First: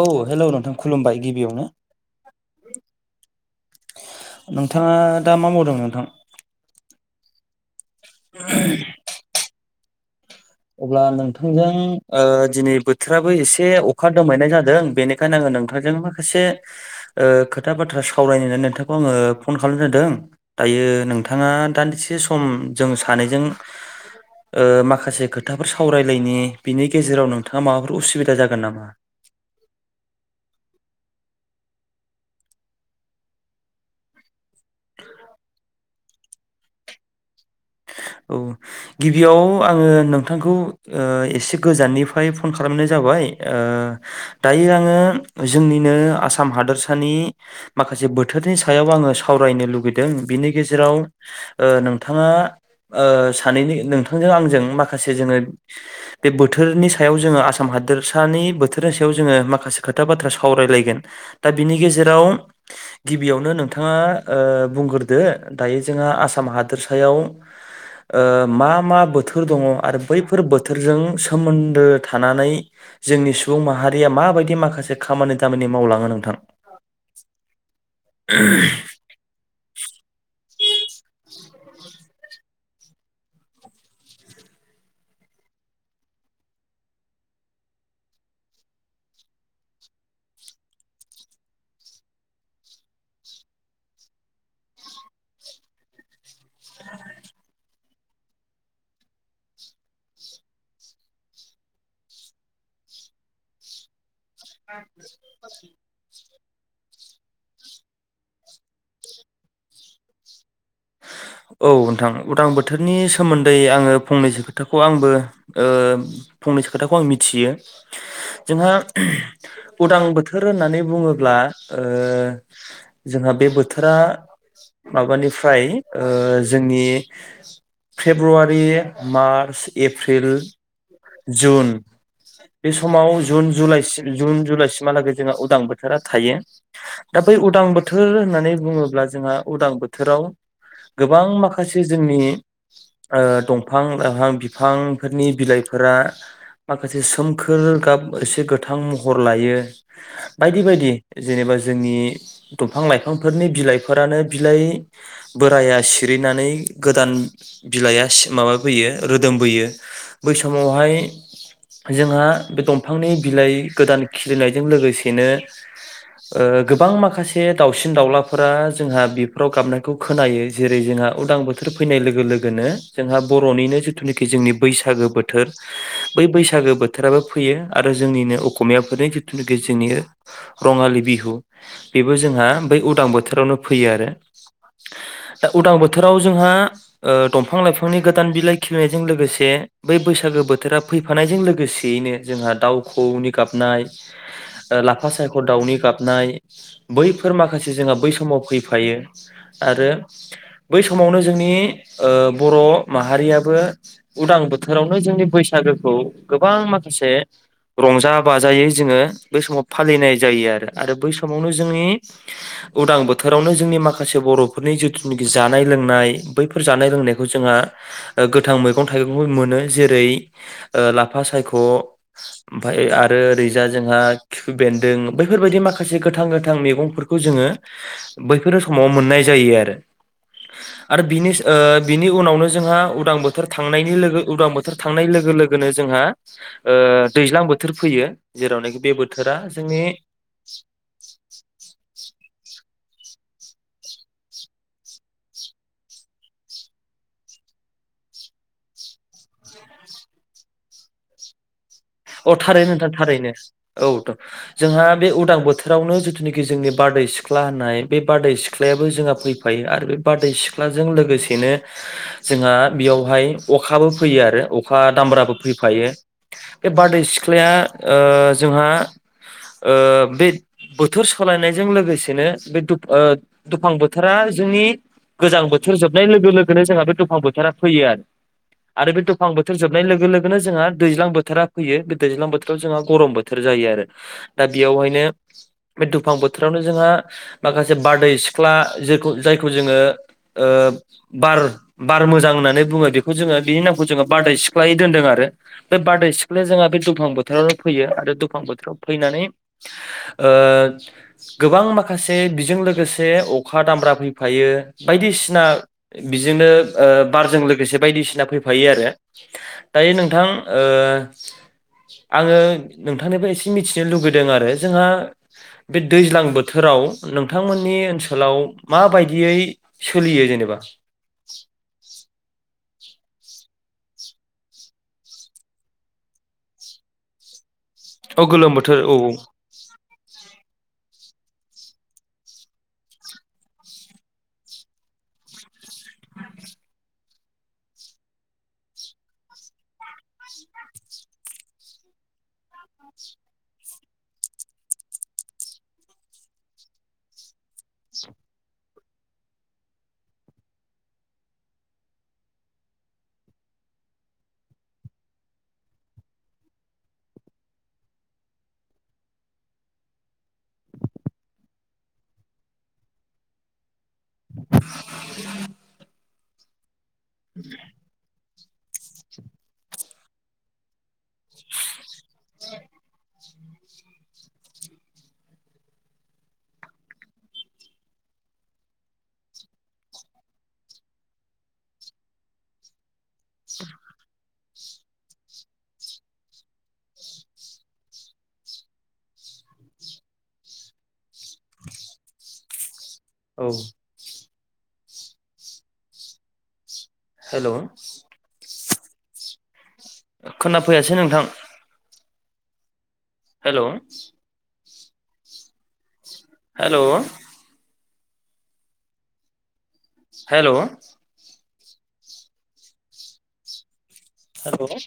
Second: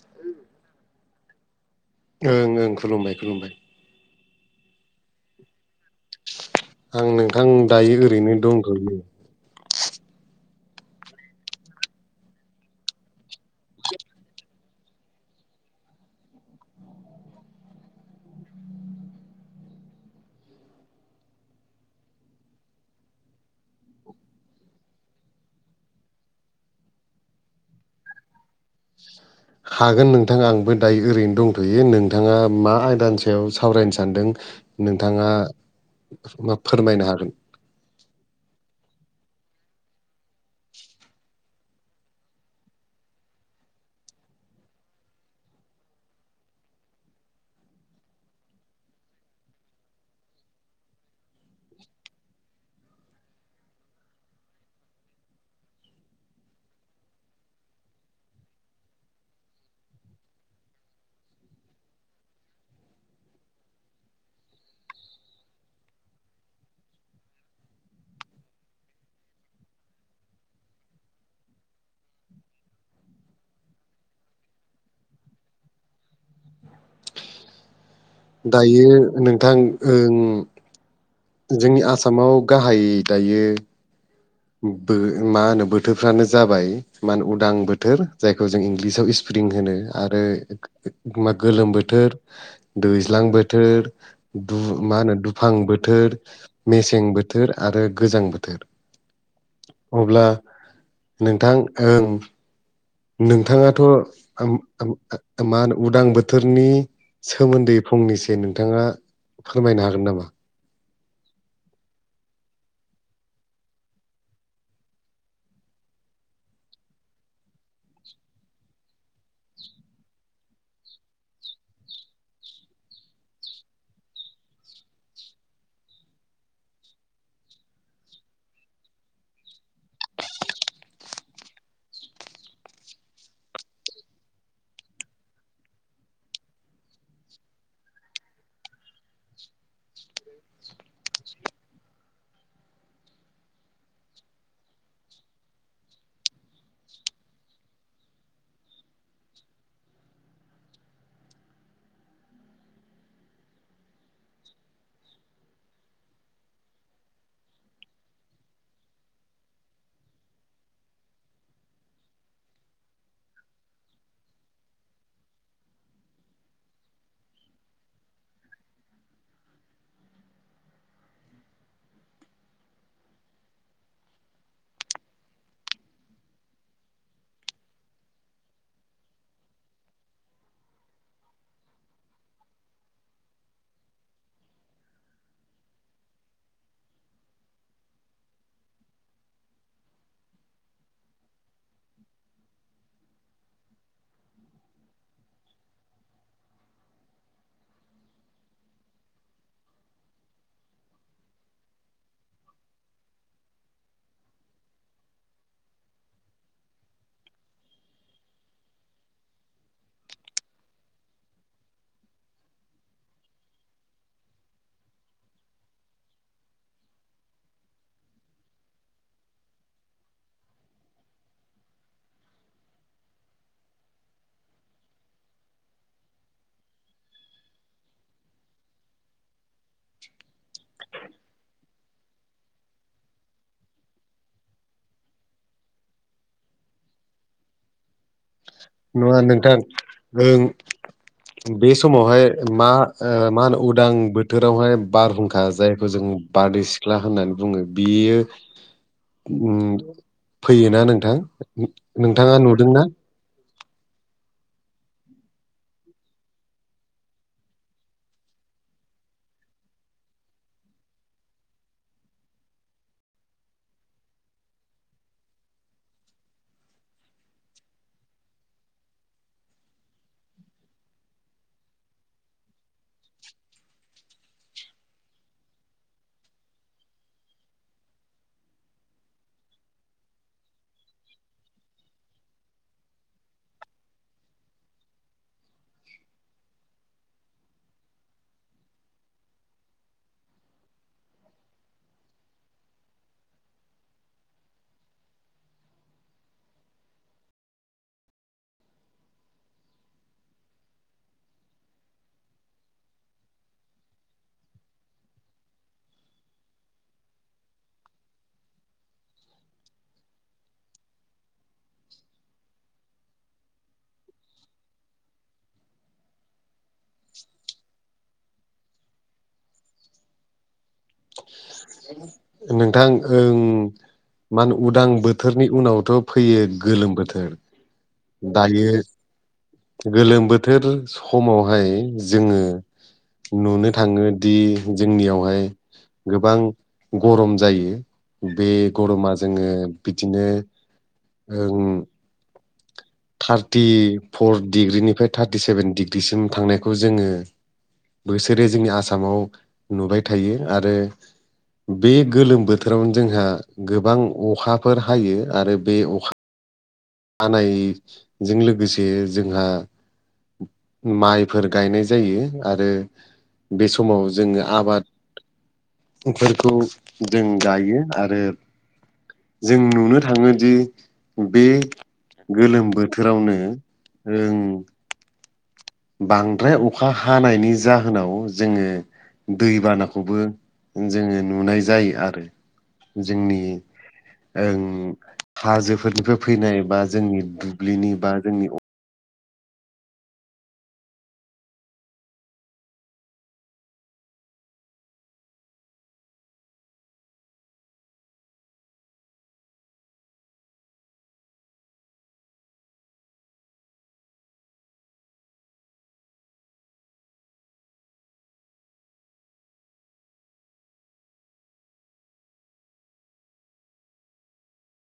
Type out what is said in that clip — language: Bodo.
औ हेलौ नोंथां खुलुमबाय गिबियावनो ओं-ओं खुलुमबाय खुलुमबाय नोंथाङा दा मा मावदोंमोन नोंथां आं नोंथां दायो ओरैनो दंथ'यो अब्ला नोंथांजों दिनै बोथोराबो एसे अखा दोमहैनाय जादों बेनिखायनो आङो नोंथांजों माखासे खोथा बाथ्रा सावरायनो होननानै नोंथांखौ आङो फन खालामनाय जादों दायो नोंथाङा दान्दिसे सम जों सानैजों माखासे खोथाफोर सावरायलायनि बिनि गेजेराव नोंथाङा माबाफोर उसुबिदा जागोन नामा हागोन नोंथां आंबो दायो ओरैनो दंथ'यो नोंथाङा मा आयदानि सायाव सावरायनो सानदों नोंथाङा मा फोरमायनो हागोन औ गिबियाव आङो नोंथांखौ एसे गोजाननि ओमफ्राय फन खालामनाय जाबाय दायो आङो जोंनिनो आसाम हादोरसानि माखासे बोथोरनि सायाव आङो सावरायनो लुुबैदों बिनि गेजेराव नोंथाङा सानैनि नोंथांजों आंजों माखासे जोङो। बे बोथोरनि सायाव जोङो आसाम हादोरसानि बोथोरनि सायाव जोङो माखासे खोथा बाथ्रा सावरायलायगोन। दा बिनि गेजेराव गिबियावनो नोंथाङा बुंग्रोदो दायो जोंहा आसाम हादोरसायाव ओ मा मा बोथोर दङ आरो बैफोर बोथोरजों सोमोन्दो थानानै जोंनि सुबुं माहारिया माबायदि माखासे खामानि दामानि मावलाङो नोंथां दायो नोंथां ओं जोंनि आसामाव गाहाय दायो। मा होनो बोथोरफ्रानो जाबाय मा होनो उदां बोथोर जायखौ जों इंलिसाव स्प्रिं होनो आरो मा गोलोम बोथोर दैज्लां बोथोर मा होनो दुफां बोथोर मेसें बोथोर आरो गोजां बोथोर। अब्ला नोंथां ओं नोंथाङाथ' मा होनो उदां बोथोर बोथोरनि सोमोन्दै फंनैसो नोंथाङा फोरमायनो हागोन नामा? औ नोंथां उदां बोथोरनि सोमोन्दै आङो फंनैसो खोथाखौ आंबो ओ फंनैसो खोथाखौ आं मिथियो जोंहा उदां बोथोर होननानै बुङोब्ला ओ जोंहा बे बोथोरा माबानिफ्राय जोंनि फेब्रुवारि, मार्च, एप्रिल जुन बे समाव जुन, जुलाइ जुन जुलाइसिमहालागै जोंहा उदां बोथोरा थायो। दा बै उदां बोथोर होननानै बुङोब्ला जोंहा उदां बोथोराव गोबां माखासे जोंनि दंफां ओ लाइफां बिफांफोरनि बिलाइ फोरा माखासे सोमखोर गाब एसे गोथां महर लायो। बायदि बायदि जेनेबा जोंनि दंफां-लाइफांफोरनि बिलाइफोरानो बिलाइ बोराया सिरिनानै गोदान बिलाइआ माबाबोयो रोदोमबोयो। बै समावहाय जोंहा बे दंफांनि बिलाइ गोदान खिलिनायजों लोगोसेनो गोबां माखासे दाउसिन दाउलाफोरा जोंहा बेफोराव गाबनायखौ खोनायो जेरै जोंहा उदां बोथोर फैनाय लोगो लोगोनो जोंहा बर'निनो जिथुनाखि जोंनि बैसागो। बोथोर बै बैसागो बोथोराबो फैयो आरो जोंनिनो अस'मियाफोरनि जिथुनाखि जोंनि रङालि बिहु बेबो जोंहा बै उदां बोथोरावनो फैयो आरो। दा उदां बोथोराव जोंहा दंफां लाइफांनि गोदान बिलाइ खिलिनायजों लोगोसे बै बैसागो बोथोरा फैफानायजों लोगोसेयैनो जोंहा दाउखौऔनि गाबनाय ओ लाफा सायख' दाउनि गाबनाय बैफोर माखासे जोंहा बै समाव फैफायो आरो। बै समावनो जोंनि बर' माहारियाबो उदां बोथोराव फोरावनो जोंनि बैसागोखौ गोबां माखासे रंजा बाजायै जोङो बै समाव फालिनाय जायो आरो आरो बै समावनो जोंनि उदां बोथोरावनो जोंनि माखासे बर'फोरनि जिथुनाखि जानाय लोंनाय बैफोर बैफोर जानाय लोंनायखौ जों गोथां मैगं थाइगं मोनो ओ जेरै-लाफा सायख' आरो ओरैजा जोंहा खिफि बेन्दों बैफोरबायदि माखासे गोथां गोथां मैगंफोरखौ जोङो। बैफोर समाव मोननाय जायो आरो। आरो बिनि बिनि उनावनो जोंहा उदां बोथोर थांनायनि लोगो उदां बोथोर थांनाय लोगो लोगोनो जोंहा ओ दैज्लां बोथोर फैयो। जेरावनाखि बे नङा बोथोरा नोंथां जोंनि ओं बे समावहाय मा ओ मा होनो उदां बोथोरावहाय बारहुंखा जायखौ जों बारदै सिख्ला होननानै बुङो बियो ओम फैयोना नोंथां? अ नोंथाङा थारैनो नुदोंना नोंथां थारैनो औथ' जोंहा बे उदां बोथोरावनो जिथुनोखि जोंनि बारदै सिख्ला होननाय बे बारदै सिख्लायाबो जोंहा फै फायो आरो बे बारदै सिख्लाजोंनो लोगोसेनो जोंहा बियावहाय अखाबो फैयो आरो अखा दामब्राबो फैफायो बे बारदै सिख्लाया ओ जोंहा ओ बे बोथोर सोलायनायजों लोगोसेनो बे दुफ ओ दुफां बोथोरा जोंनि गोजां बोथोर जोबनाय लोगो लोगोनो जोंहा बे दुफां बोथोरा फैयो आरो आरो बे दुफां बोथोर जोबनाय लोगो लोगोनो जोंहा दैज्लां बोथोरा फैयो बे दैज्लां बोथोराव जोंहा गरम बोथोर जायो आरो दा बेयावहायनो बे दुफां बोथोरावनो जोंहा माखासे बारदै सिख्ला जेखौ जायखौ जोङो ओ बार बार मोजां होननानै बुङो बेखौ जोङो बिनि नामखौ जोङो बारदै सिख्लायै दोनदों आरो बे बारदै सिख्लाया जोंहा बे दुफां बोथोरावनो फैयो आरो दुफां बोथोराव फैनानै ओ गोबां माखासे बिजों लोगोसे अखा दामब्रा फैफायो बायदिसिना बिजोंनो ओ बारजों लोगोसे बायदिसिना फैफायो आरो दायो नोंथां ओ आङो नोंथांनिफाय एसे मिथिनो लुगैदों आरो जोंहा बे दैज्लां बोथोराव नोंथांमोननि ओनसोलाव माबायदियै सोलियो जेनेबा नोंथां ओं मा होनो उदां बोथोरनि उनावथ' फैयो गोलोम बोथोर अ गोलोम दायो बोथोर औ गोलोम बोथोर समावहाय जोङो नुनो थाङोदि जोंनियावहाय गोबां गरम जायो बे गरमा जोङो बिदिनो ओं थार्टिफर डिग्रिनिफ्राय थारटि सेभेन डिग्रिसिम थांनायखौ जोङो बोसोरै जोंनि आसामाव नुबाय थायो आरो बे गोलोम बोथोरावनो जोंहा गोबां अखाफोर हायो आरो बे अखा हानायजों लोगोसे जोंहा माइफोर गायनाय जायो आरो बे समाव जोङो आबाद इफोरखौ जों गायो आरो जों नुनो थाङोदि बे गोलोम बोथोरावनो रों बांद्राय अखा हानायनि जाहोनाव जोङो दैबानाखौबो जोङो नुनाय जायो आरो जोंनि ओं हाजोफोरनिफ्राय फैनाय बा जोंनि दुब्लिनि बा जोंनि औ हेल' खोनाफैयासै नोंथां हेल' हेल' हेल' हेल'